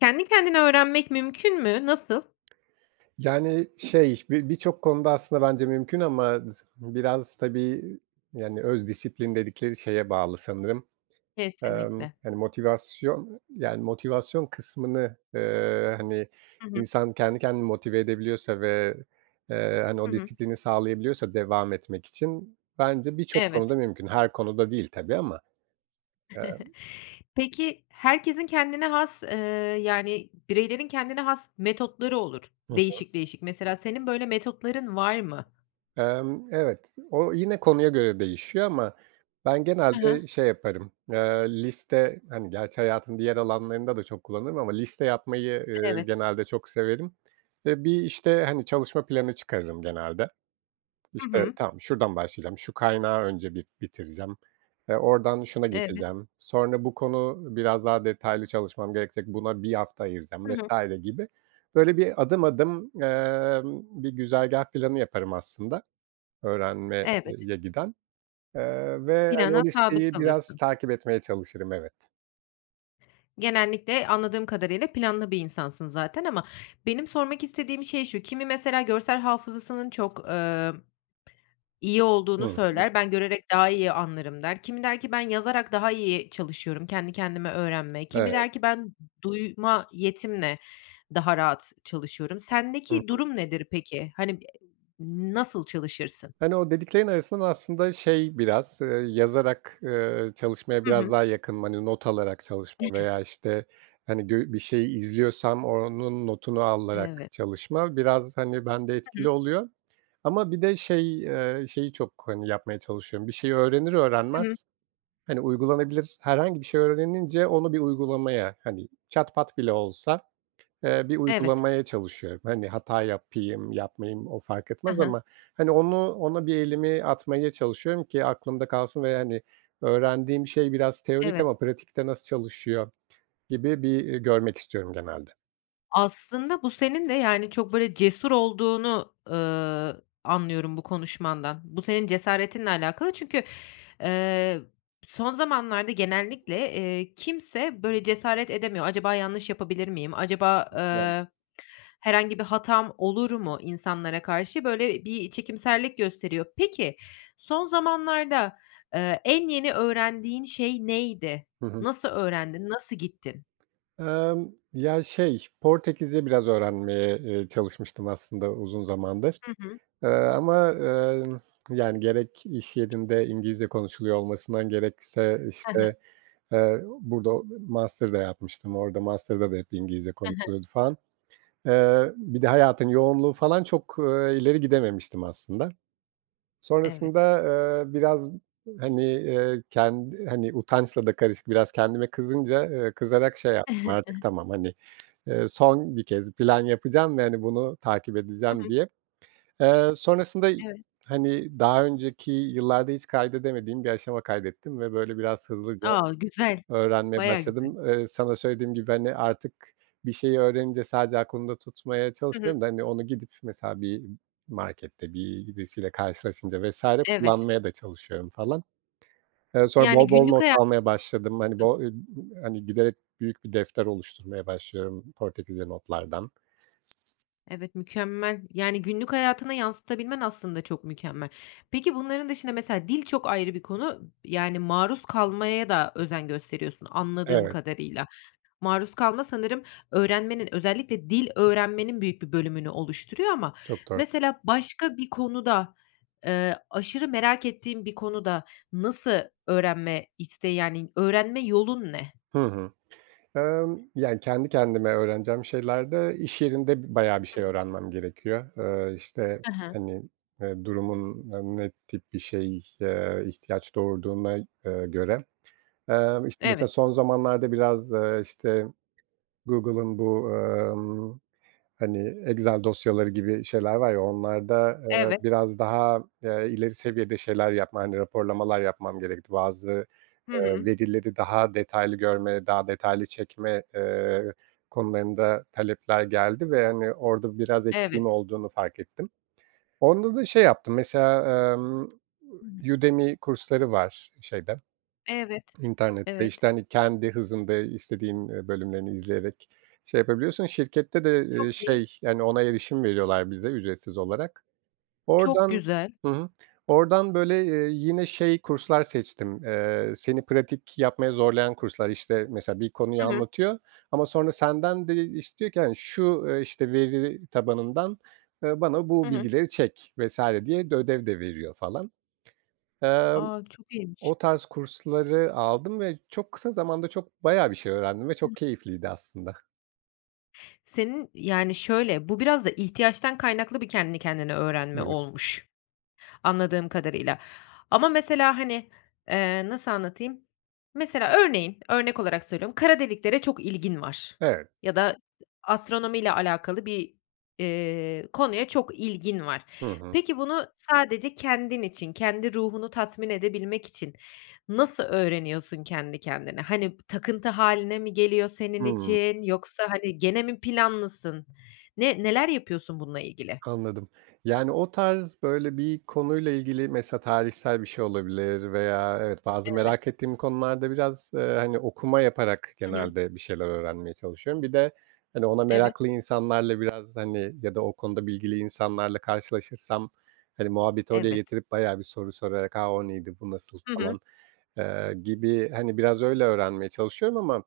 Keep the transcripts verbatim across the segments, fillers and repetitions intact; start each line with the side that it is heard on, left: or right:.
left: Kendi kendine öğrenmek mümkün mü? Nasıl?
right: Yani, şey, bi birçok konuda aslında bence mümkün ama z biraz, tabii, yani, öz disiplin dedikleri şeye bağlı sanırım. Emm,
left: Kesinlikle.
right: hani, motivasyon, yani, motivasyon kısmını, eee, hani,
left: Hı hı.
right: insan kendi kendini motive edebiliyorsa ve, eee, hani,
left: Hı
right: o
left: hı.
right: disiplini sağlayabiliyorsa devam etmek için bence birçok konuda
left: Evet.
right: mümkün, her konuda değil tabii ama. Emm
left: Peki, herkesin kendine has, eee, yani, bireylerin kendine has metotları olur,
right: Hı hı.
left: değişik değişik. Mesela, senin böyle metotların var mı?
right: Emm, evet, o, yine konuya göre değişiyor ama ben
left: Hı hı.
right: genelde şey yaparım, eee, liste, hani, gerçi hayatın diğer alanlarında da çok kullanırım ama liste yapmayı, eee,
left: Evet.
right: genelde çok severim ve bir, işte, hani, çalışma planı çıkarırım genelde.
left: Hı
right: İşte,
left: hı.
right: tamam, şuradan başlayacağım, şu kaynağı önce bir bitireceğim, eee, oradan şuna
left: Evet.
right: geçeceğim, sonra bu konu biraz daha detaylı çalışmam gerekecek, buna bir hafta ayıracağım
left: Hı hı.
right: vs. gibi. Böyle, bir adım adım, emm, bir güzergâh planı yaparım aslında öğrenme eee,
left: Evet.
right: ye giden, eee, ve, hani,
left: Plana
right: o
left: sadık
right: listeyi biraz
left: kalırsın.
right: takip etmeye çalışırım. Evet.
left: Genellikle anladığım kadarıyla planlı bir insansın zaten ama benim sormak istediğim şey şu: Kimi mesela görsel hafızasının çok, emm, iyi olduğunu
right: [unintelligible]
left: söyler, "Ben görerek daha iyi anlarım." der. Kimi der ki ben yazarak daha iyi çalışıyorum; "Kendi kendime öğrenme..." Kimi
right: Evet.
left: der ki ben duyma yetimle daha rahat çalışıyorum.
right: Hı
left: Sendeki
right: hı.
left: durum nedir peki? Hani, b nasıl çalışırsın?
right: Hani, o dediklerin arasından aslında şey biraz, eee, yazarak, eee, çalışmaya
left: Hı
right: biraz
left: hı.
right: daha yakınım. Hani, not alarak çalışma veya, işte, hani, gö bir şeyi izliyorsam onun notunu alarak
left: Evet.
right: çalışma biraz, hani, bende etkili
left: [unintelligible]
right: oluyor. Ama bir de şey, eee, şeyi çok, hani, yapmaya çalışıyorum: Bir şeyi öğrenir
left: Hı hı.
right: öğrenmez, hani, uygulanabilir herhangi bir şey öğrenince onu bir uygulamaya, hani, çat pat bile olsa, eee, bir
left: Evet.
right: uygulamaya çalışıyorum. Hani, hata yapayım, yapmayayım o fark
left: Hı
right: etmez
left: hı.
right: ama, hani, onu ona bir elimi atmaya çalışıyorum ki aklımda kalsın ve, hani, öğrendiğim şey biraz teorik
left: Evet.
right: ama pratikte nasıl çalışıyor gibi bir, eee, görmek istiyorum genelde.
left: Aslında bu senin ve, yani, çok, böyle, cesur olduğunu, ııı, anlıyorum bu konuşmandan. Bu, senin cesaretinle alakalı çünkü, eee, son zamanlarda genellikle, eee, kimse böyle cesaret edemiyor. Acaba yanlış yapabilir miyim, acaba,
right: Doğru.
left: eee, herhangi bir hatam olur mu insanlara karşı, böyle, bir çekimserlik gösteriyor. Peki, son zamanlarda, eee, en yeni öğrendiğin şey neydi?
right: Hı hı.
left: Nasıl öğrendin, nasıl gittin?
right: Emm, ya, şey, Portekizce biraz öğrenmeye, eee, çalışmıştım aslında uzun zamandır,
left: Hı hı.
right: eee, ama, eee, yani, gerek iş yerinde İngilizce konuşuluyor olmasından, gerekse,
left: He he.
right: işte, eee, burada master da yapmıştım, orada master'da da hep İngilizce
left: He he.
right: konuşuluyordu falan. Eee, bir de hayatın yoğunluğu falan çok, eee, ileri gidememiştim aslında.
left: Evet.
right: Sonrasında, eee, biraz, hani, eee, kendi hani, utançla da karışık, biraz kendime kızınca, eee, kızarak şey yaptım artık, tamam, hani, eee, son bir kez plan yapacağım ve, hani, bunu takip
left: Hı
right: edeceğim
left: hı.
right: diye. Eee, sonrasında,
left: Evet.
right: hani, daha önceki yıllarda hiç kaydedemediğim bir aşama kaydettim ve, böyle, biraz hızlıca
left: A, güzel.
right: öğrenmeye
left: Bayağı güzel.
right: başladım. Eee, sana söylediğim gibi, hani, artık bir şeyi öğrenince sadece aklımda tutmaya
left: Hı hı.
right: çalışmıyorum da, hani, onu gidip mesela bir markette bir birisiyle karşılaşınca vs.
left: Evet.
right: kullanmaya da çalışıyorum falan. Eee, sonra
left: Yani,
right: bol bol
left: günlük
right: not
left: haya
right: almaya başladım. Hani,
left: Hı.
right: bo [unintelligible] hani, giderek büyük bir defter oluşturmaya başlıyorum Portekizce notlardan.
left: Evet, mükemmel. Yani, günlük hayatını yansıtabilmen aslında çok mükemmel. Peki, bunların dışında, mesela, dil çok ayrı bir konu, yani, maruz kalmaya da özen gösteriyorsun anladığım
right: Evet.
left: kadarıyla. Maruz kalma sanırım öğrenmenin, özellikle dil öğrenmenin büyük bir bölümünü oluşturuyor ama
right: Çok doğru.
left: mesela başka bir konuda, eee, aşırı merak ettiğin bir konuda nasıl öğrenme isteği, yani, öğrenme yolun ne?
right: Hı hı. Emm, yani, kendi kendime öğreneceğim şeylerde iş yerinde b bayağı bir
left: Hı
right: şey
left: hı.
right: öğrenmem gerekiyor. Eee, işte,
left: He he.
right: hani, eee, durumun n ne tip bir şey, eee, ihtiyaç doğurduğuna, eee, göre. Eee, işte, mesela
left: Evet.
right: son zamanlarda biraz, eee, işte, Google'ın bu, emm, hani, Excel dosyaları gibi şeyler var ya, onlarda, eee,
left: Evet.
right: biraz daha, eee, ileri seviyede şeyler yapma, hani, raporlamalar yapmam gerekti. Bazı,
left: Hı
right: eee,
left: hı.
right: verileri daha detaylı görme, daha detaylı çekme, eee, konularında talepler geldi ve, hani, orada biraz eksiğim
left: Evet.
right: olduğunu fark ettim. Onda da şey yaptım, mesela, emm, Udemy kursları var şeyde,
left: Evet.
right: internette,
left: Evet.
right: işte, hani, kendi hızında istediğin, eee, bölümlerini izleyerek şey yapabiliyorsun. Şirkette de, iii,
left: Çok iyi.
right: şey, yani, ona erişim veriyorlar bize ücretsiz olarak.
left: Çok
right: Oradan.
left: güzel.
right: Hı hı. Oradan, böyle, eee, yine şey kurslar seçtim, eee, seni pratik yapmaya zorlayan kurslar. İşte, mesela bir konuyu
left: Hı hı.
right: anlatıyor ama sonra senden de istiyor ki, hani, şu, eee, işte, veri tabanından, ııı, bana
left: Hı
right: bu
left: hı.
right: bilgileri çek vs. diye de ödev de veriyor falan. Emm,
left: A, çok iyiymiş.
right: o tarz kursları aldım ve çok kısa zamanda çok bayağı bir şey öğrendim ve çok keyifliydi aslında.
left: Senin, yani, şöyle, bu biraz da ihtiyaçtan kaynaklı bir kendini kendine öğrenme
right: Evet.
left: olmuş, anladığım kadarıyla. Ama mesela, hani, eee, nasıl anlatayım? Mesela, örneğin, örnek olarak söylüyorum, kara deliklere çok ilgin var
right: Evet.
left: ya da astronomiyle alakalı bir, eee, konuya çok ilgin var.
right: Hı hı.
left: Peki, bunu sadece kendin için, kendi ruhunu tatmin edebilmek için nasıl öğreniyorsun kendi kendine? Hani, takıntı hâline mi geliyor senin
right: Hıı.
left: için yoksa, hani, gene mi planlısın? Ne neler yapıyorsun bununla ilgili?
right: Anladım. Yani, o tarz, böyle, bir konuyla ilgili, mesela, tarihsel bir şey olabilir veya evet, bazı
left: Evet.
right: merak ettiğim konularda biraz, eee, hani, okuma yaparak
left: Hı hı.
right: genelde bir şeyler öğrenmeye çalışıyorum. Bir de, hani, ona
left: Evet.
right: meraklı insanlarla biraz, hani, ya da o konuda bilgili insanlarla karşılaşırsam, hani, muhabbeti oraya
left: Evet.
right: getirip bayağı bir soru sorarak, a, o neydi, bu nasıl,
left: Hı hı.
right: falan, eee, gibi, hani, biraz öyle öğrenmeye çalışıyorum ama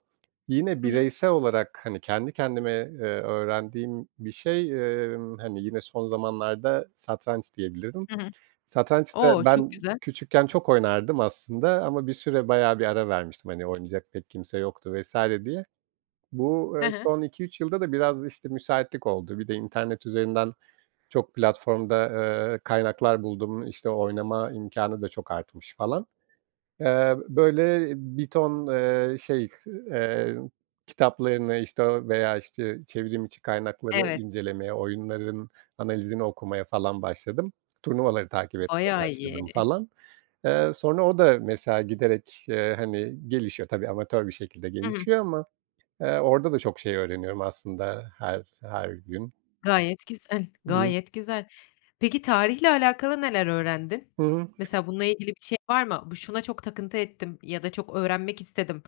right: yine
left: Hı hı.
right: bireysel olarak, hani, kendi kendime, eee, öğrendiğim bir şey, emm, hani, yine son zamanlarda satranç diyebilirim.
left: Hı hı.
right: Satranç da
left: O, çok
right: ben
left: güzel.
right: küçükken çok oynardım aslında ama bir süre bayağı bir ara vermiştim, hani, oynayacak pek kimse yoktu vs. diye. Bu, eee,
left: Hı hı.
right: son iki üç yılda da biraz, işte, müsaitlik oldu. Bir de internet üzerinden çok platformda, eee, kaynaklar buldum. İşte, oynama imkânı da çok artmış falan. Eee, böyle, bir ton, eee, şey, eee, kitaplarını, işte, o veya, işte, çevrim içi kaynakları
left: Evet.
right: incelemeye, oyunların analizini okumaya falan başladım. Turnuvaları takip etmeye
left: Bayağı
right: başladım,
left: iyi.
right: falan. Eee, sonra o da, mesela, giderek, eee, hani, gelişiyor, tabii amatör bir şekilde
left: Hı hı.
right: gelişiyor ama, eee, orada da çok şey öğreniyorum aslında her her gün.
left: Gayet güzel,
right: Hı hı.
left: gayet güzel. Peki, tarihle alakalı neler öğrendin?
right: Hı hı.
left: Mesela, bununla ilgili bir şey var mı? Bu, şuna çok takıntı ettim ya da çok öğrenmek istedim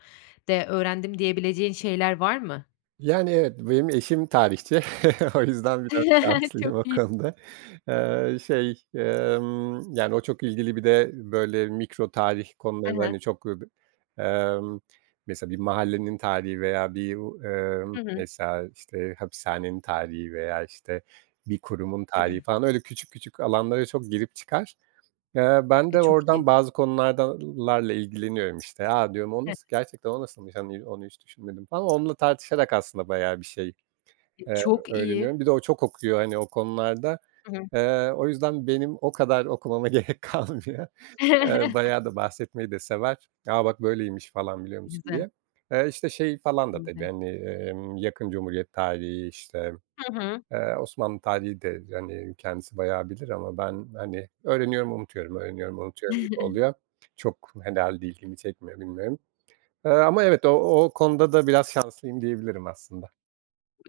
left: de öğrendim diyebileceğin şeyler var mı?
right: Yani, evet, benim eşim tarihçi. O yüzden biraz
left: Çok
right: şanslıyım o
left: iyi.
right: konuda. Eee, şey, emm, yani, o çok ilgili, bir de, böyle, mikro tarih
left: Hı
right: konularında,
left: hı.
right: hani, çok [unintelligible] emm, mesela bir mahallenin tarihi veya bir u emm,
left: Hı hı.
right: mesela, işte, hapishanenin tarihi veya, işte, bir kurumun tarihi falan, öyle küçük küçük alanlara çok girip çıkar. Eee, ben
left: E,
right: de
left: çok iyi.
right: oradan bazı konulardalarla ilgileniyorum, işte. A, diyorum, o
left: Evet.
right: nasıl gerçekten o nasılmış? Hani, onu hiç düşünmedim falan. Onunla tartışarak aslında bayağı bir şey,
left: E,
right: eee,
left: çok iyi.
right: öğreniyorum. Bir de o çok okuyor, hani, o konularda.
left: Hı hı.
right: Eee, o yüzden benim o kadar okumama gerek kalmıyor. Eee, bayağı da bahsetmeyi de sever. A, bak, böyleymiş falan, biliyor musun
left: Güzel.
right: diye. Eee, işte, şey falan da tabii,
left: [unintelligible]
right: hani, emm, yakın Cumhuriyet tarihi, işte,
left: Hı hı.
right: eee, Osmanlı tarihi de, hani, kendisi bayağı bilir ama ben, hani, öğreniyorum, unutuyorum; öğreniyorum, unutuyorum gibi oluyor. Çok herhâlde ilgimi çekmiyor, bilmiyorum. Eee, ama evet, o o konuda da biraz şanslıyım diyebilirim aslında.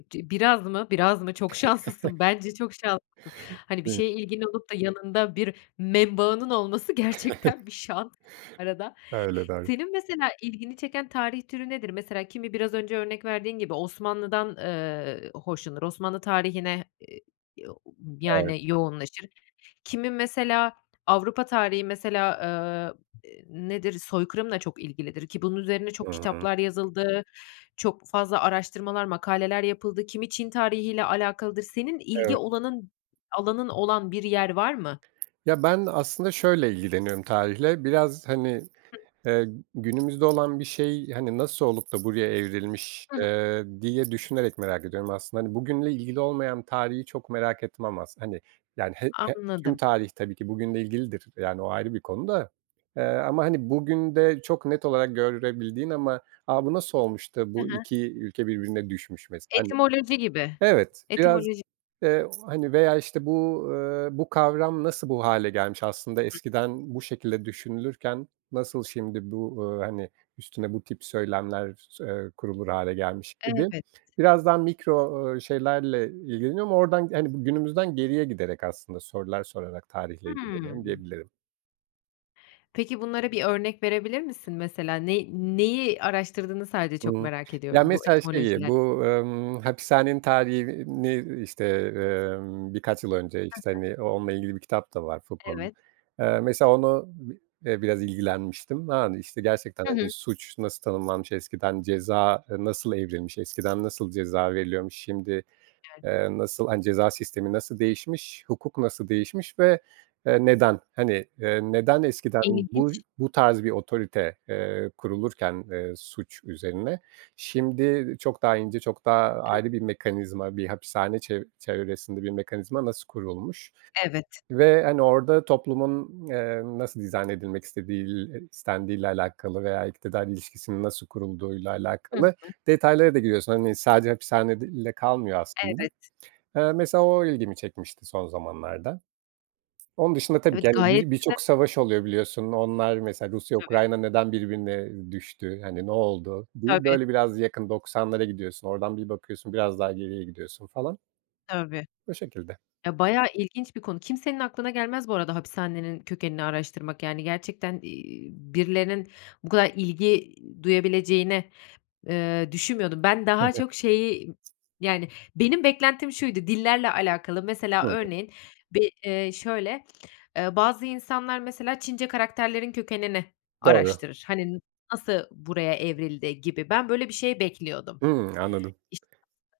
left: Ci biraz mı? Biraz mı? Çok şanslısın, bence çok şanslısın. Hani, bir
right: Değil mi?
left: şeye ilgin olup da yanında bir membağının olması gerçekten bir şans arada.
right: Öyle. Doğru.
left: Senin mesela ilgini çeken tarih türü nedir? Mesela, kimi biraz önce örnek verdiğin gibi, Osmanlı'dan, eee, hoşlanır, Osmanlı tarihine, eee, yo u
right: Evet.
left: yani, yoğunlaşır. Kimi, mesela, Avrupa tarihi, mesela, eee, eee, nedir? Soykırımla çok ilgilidir, ki bunun üzerine çok
right: Hı hı.
left: kitaplar yazıldı, çok fazla araştırmalar, makaleler yapıldı, kimi Çin tarihiyle alakalıdır. Senin ilgi
right: Evet.
left: olanın alanın olan bir yer var mı?
right: Ya, ben aslında şöyle ilgileniyorum tarihle. Biraz, hani,
left: Hı
right: eee, günümüzde olan bir şey, hani, nasıl olup da buraya evrilmiş,
left: Hı hı.
right: eee, diye düşünerek merak ediyorum aslında. Hani, bugünle ilgili olmayan tarihi çok merak etmem as Hani, yani, he he tüm
left: Anladım.
right: tarih tabii ki bugünle ilgilidir, yani, o ayrı bir konu da. Eee, ama, hani, bugünde çok net olarak görebildiğin ama "A! Bu nasıl olmuş da,
left: Hı
right: bu
left: hı.
right: iki ülke birbirine düşmüş?" mesela, hani.
left: Etimoloji gibi,
right: Evet. Biraz,
left: etimoloji
right: eee, hani, veya, işte, bu, eee, bu kavram nasıl bu hâle gelmiş? Aslında
left: Hı hı.
right: eskiden bu şekilde düşünülürken nasıl şimdi bu, eee hani üstüne bu tip söylemler s eee kurulur hâle gelmiş gibi.
left: Evet.
right: Biraz daha mikro, ooo, şeylerle ilgileniyorum oradan, yani, günümüzden geriye giderek aslında sorular sorarak tarihle ilgileniyorum
left: Hımm.
right: diyebilirim.
left: Peki, bunlara bir örnek verebilir misin mesela? Ne neyi araştırdığını sadece çok
right: Iıı.
left: merak
right: Ya,
left: ediyorum bu
right: mesela, şeyi,
left: etimolojiler
right: bu, emm, hapishanenin tarihini, işte, emm, birkaç yıl önce,
left: Hı
right: işte,
left: hı.
right: hani, o onunla ilgili bir kitap da var Foucault'nun.
left: Evet.
right: Eee, mesela onu, bi eee, biraz ilgilenmiştim. Yani işte, gerçekten.
left: Hı
right: Hani,
left: hı.
right: suç nasıl tanımlanmış, eskiden ceza nasıl evrilmiş, eskiden nasıl ceza veriliyormuş, şimdi,
left: [unintelligible]
right: eee, nasıl, hani, ceza sistemi nasıl değişmiş, hukuk nasıl değişmiş ve, eee, neden? Hani, eee, neden eskiden buy
left: İlginç.
right: bu tarz bir otorite, eee, kurulurken, eee, suç üzerine şimdi çok daha ince, çok daha ayrı bir mekanizma, bir hapishane çev çevresinde bir mekanizma nasıl kurulmuş
left: Evet.
right: ve, hani, orada toplumun, eee, nasıl dizayn edilmek istediğil eee, istendiğiyle alakalı veya iktidar ilişkisinin nasıl kurulduğuyla
left: Hı
right: alakalı
left: hı.
right: detaylara da giriyorsun. Hani, sadece hapishanede ile kalmıyor aslında.
left: Evet.
right: Eee, mesela, o ilgimi çekmişti son zamanlarda. Onun dışında tabii ki,
left: Evet,
right: hani,
left: gayet
right: bi
left: güzel.
right: birçok savaş oluyor, biliyorsun, onlar, mesela,
left: Tabii.
right: Rusya-Ukrayna neden birbirine düştü, hani, ne oldu diye,
left: Tabii.
right: böyle, biraz yakın. Doksanlara gidiyorsun, oradan bir bakıyorsun, biraz daha geriye gidiyorsun falan.
left: Tabii.
right: Bu şekilde.
left: Ya, bayağı ilginç bir konu, kimsenin aklına gelmez bu arada hapishanenin kökenini araştırmak. Yani, gerçekten, iii, birilerinin bu kadar ilgi duyabileceğini, eee, düşünmüyordum. Ben daha
right: Evet.
left: çok şeyi, yani, benim beklentim şuydu, dillerle alakalı, mesela,
right: Evet.
left: örneğin, bir, eee, şöyle, eee, bazı insanlar, mesela, Çince karakterlerin kökenini
right: Doğru.
left: araştırır. Hani, "N nasıl buraya evrildi?" gibi ben böyle bir şey bekliyordum.
right: Hımm. Anladım.
left: İşin aslı.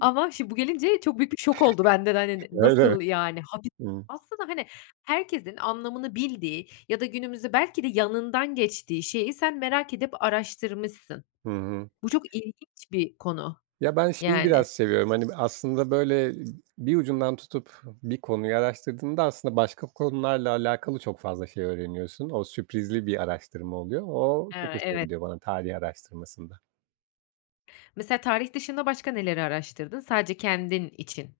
left: Ama şim bu gelince çok büyük bir şok oldu bende de, hani, ne
right: Öyle mi?
left: nasıl yani, hapi
right: Hımm.
left: Aslında, hani, herkesin anlamını bildiği ya da günümüzde belki de yanından geçtiği şeyi sen merak edip araştırmışsın.
right: Hı hı.
left: Bu çok ilginç bir konu
right: Ya, ben şeyi
left: yani.
right: biraz seviyorum, hani, bir, aslında, böyle, bir ucundan tutup bir konuyu araştırdığında aslında başka konularla alakalı çok fazla şey öğreniyorsun. O sürprizli bir araştırma oluyor. O
left: He,
right: çok hoşuma
left: evet.
right: gidiyor bana tarih araştırmasında.
left: Mesela, tarih dışında başka neleri araştırdın? Sadece kendin için.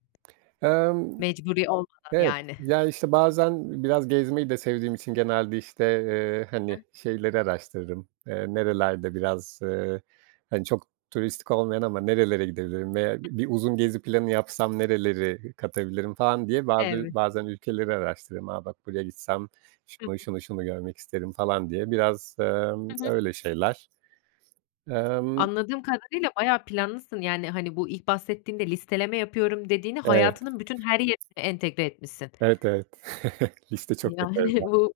right: Emm.
left: Mecburi olmadan
right: Evet,
left: yani.
right: ya, işte, bazen biraz gezmeyi de sevdiğim için genelde, işte, eee, hani,
left: Hı.
right: şeyleri araştırırım, eee, nerelerde biraz, eee, hani, çok turistik olmayan ama nerelere gidebilirim veya bi bir uzun gezi planı yapsam nereleri katabilirim, falan diye bazı
left: Evet.
right: bazen ülkeleri araştırırım. A, bak, buraya gitsem,
left: Hı
right: şunu,
left: hı.
right: şunu, şunu görmek isterim falan diye. Biraz, emm,
left: Hı hı.
right: öyle şeyler. Emm
left: Anladığım kadarıyla bayağı planlısın, yani. Hani, bu ilk bahsettiğinde listeleme yapıyorum dediğini,
right: Evet.
left: hayatının bütün her yerine entegre etmişsin.
right: Evet, evet. Liste çok yaparım
left: Yani,
right: ben.
left: bu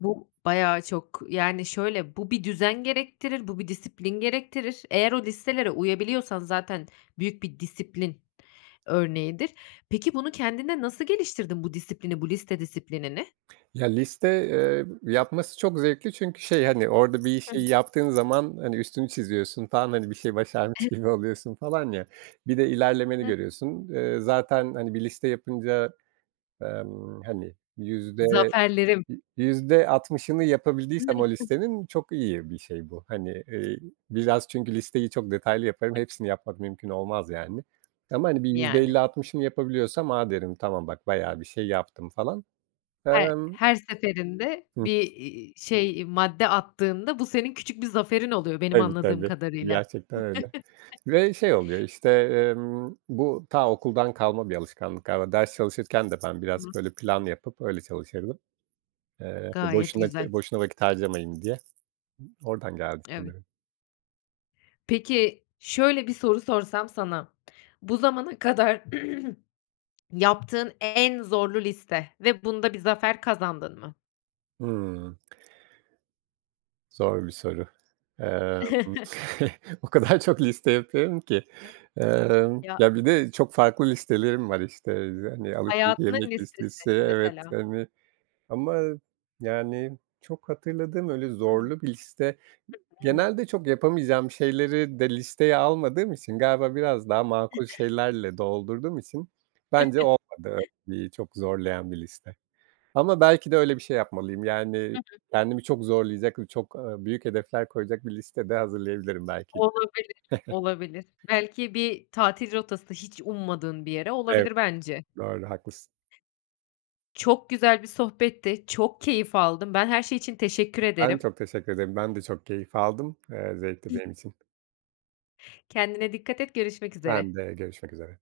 left: bu bayağı çok, yani, şöyle, bu bir düzen gerektirir, bu bir disiplin gerektirir. Eğer o listelere uyabiliyorsan zaten büyük bir disiplin örneğidir. Peki, bunu kendinde nasıl geliştirdin; bu disiplini, bu liste disiplinini?
right: Ya, liste, eee, yapması çok zevkli çünkü şey, hani, orada bir
left: Hı
right: işi
left: hı.
right: yaptığın zaman, hani, üstünü çiziyorsun falan, hani, bir şeyi başarmış
left: Ev
right: gibi oluyorsun falan ya. Bir de ilerlemeni
left: [unintelligible]
right: görüyorsun. Eee, zaten, hani, bir liste yapınca, emm, hani, yüzde,
left: Zaferlerim.
right: yü yüzde altmışını yapabildiysem o listenin, çok iyi bir şey bu. Hani, eee, biraz çünkü listeyi çok detaylı yaparım, hepsini yapmak mümkün olmaz, yani. Ama, hani, bir yüzde
left: Yani.
right: elli altmışını yapabiliyorsam, a, derim, tamam, bayağı bir şey yaptım falan.
left: He
right: Emm
left: her seferinde
right: Hı.
left: bir, iii, şey, madde attığında, bu senin küçük bir zaferin oluyor, benim
right: Tabii,
left: anladığım
right: tabii.
left: kadarıyla.
right: Gerçekten öyle ve şey oluyor, işte, emm bu ta okuldan kalma bir alışkanlık galiba. Ders çalışırken de ben biraz,
left: [unintelligible]
right: böyle, planlı yapıp öyle çalışırdım. Eee, ya,
left: Gayet
right: boşuna
left: güzel.
right: boşuna vakit harcamayayım diye, oradan geldi
left: Evet.
right: sanırım.
left: Peki, şöyle bir soru sorsam sana: Bu zamana kadar yaptığın en zorlu liste ve bunda bir zafer kazandın mı?
right: Hımm. Zor bir soru. Emm, o kadar çok liste yapıyorum ki.
left: [unintelligible]
right: Emm,
left: Ya
right: ya bir de çok farklı listelerim var, işte, eee, hani, alışveriş
left: Hayatının
right: yemek
left: listesi
right: listesi, evet,
left: mesela.
right: hani. Ama, yani, çok hatırladığım öyle
left: Hı
right: zorlu bir liste.
left: [unintelligible]
right: Genelde çok yapamayacağım şeyleri de listeye almadığım için, galiba biraz daha makul şeylerle doldurduğum için bence olmadı bir çok zorlayan bir liste. Ama belki de öyle bir şey yapmalıyım.
left: Hı
right: Yani,
left: hı.
right: kendimi çok zorlayacak ve çok, ııı, büyük hedefler koyacak bir liste de hazırlayabilirim belki.
left: Olabilir. Olabilir. Belki bir tatil rotası, hiç ummadığın bir yere
right: Evet.
left: olabilir bence.
right: Doğru, haklısın.
left: Çok güzel bir sohbetti. Çok keyif aldım. Ben her şey için teşekkür
right: Ben
left: ederim.
right: çok teşekkür ederim. Ben de çok keyif aldım, eee, zevkti benim için.
left: Kendine dikkat et. Görüşmek üzere.
right: Ben de. Görüşmek üzere.